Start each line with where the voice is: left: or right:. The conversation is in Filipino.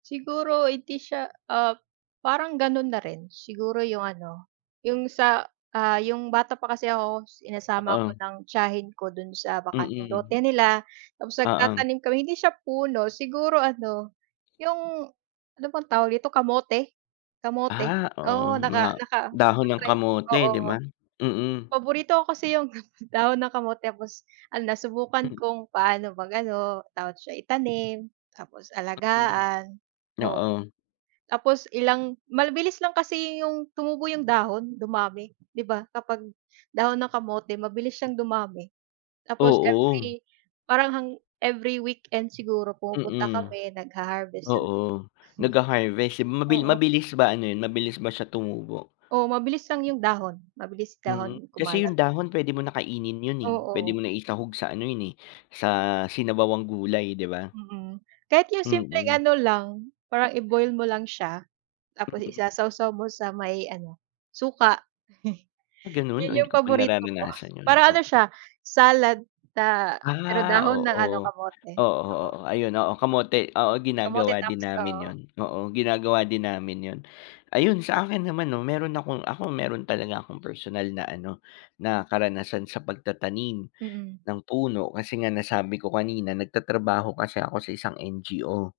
right: Siguro hindi siya ah, parang ganun na rin siguro 'yung ano, 'yung sa ah, 'yung bata pa kasi ako sinasama ako
left: Ah.
right: ng tiyahin ko dun sa bakanteng
left: Mm.
right: lote nila tapos
left: Ah ang
right: nagtatanim kami hindi siya puno siguro ano, yung ano bang tawag dito kamote kamote
left: Ah oo
right: oo,
left: nga,
right: naka naka
left: dahon ng
right: naka-try ako
left: kamote 'di
right: oo.
left: ba? Mm.
right: Paborito ko kasi 'yung dahon ng kamote tapos, ah, nasubukan
left: Hmm.
right: kong paano mag ano tawag siya itanim, tapos
left: Mm,
right: alagaan o
left: oo.
right: tapos ilang, mabilis lang kasi 'yung tumubo yung dahon dumami, di ba kapag dahon ng kamote mabilis siyang dumami. Tapos
left: Oo.
right: every parang hang every weekend siguro pumupunta
left: Mm,
right: kami nagha-harvest dun.
left: oo nagha-harvest, eh mabi
right: Oo
left: mabilis ba ano 'yun mabilis ba siya tumubo?
right: O mabilis lang yung dahon, mabilis
left: Mm,
right: dahon
left: kasi
right: kumalat.
left: 'yung dahon pwede mo na kainin yun eh, pwede
right: Oo.
left: mo na isahog sa ano yun eh sa sinabawang gulay 'di ba?
right: Mm, kahit 'yung simpleng
left: Mm.
right: ano lang, parang i-boil mo lang siya, tapos isa-sawsaw mo sa may ano, suka.
left: Ah ganun, o
right: 'Yun
left: hindi
right: yung
left: ko pa
right: paborito ko,
left: nararanasan 'yun
right: parang ano
left: oo.
right: siya salad sa pero
left: Ah
right: dahon ng ano
left: oo,
right: kamote,
left: oo,
right: oo.
left: oo, ayun oo, kamote oo
right: Kamote
left: ginagawa din
right: tops
left: namin
right: oo.
left: 'yun oo ginagawa din namin y'un, ayun sa akin naman 'no meron akong ako meron talaga akong personal na ano na karanasan sa pagtatanim
right: Mm.
left: ng puno kasi nga nasabi ko kanina nagtatrabaho kasi ako sa isang NGO.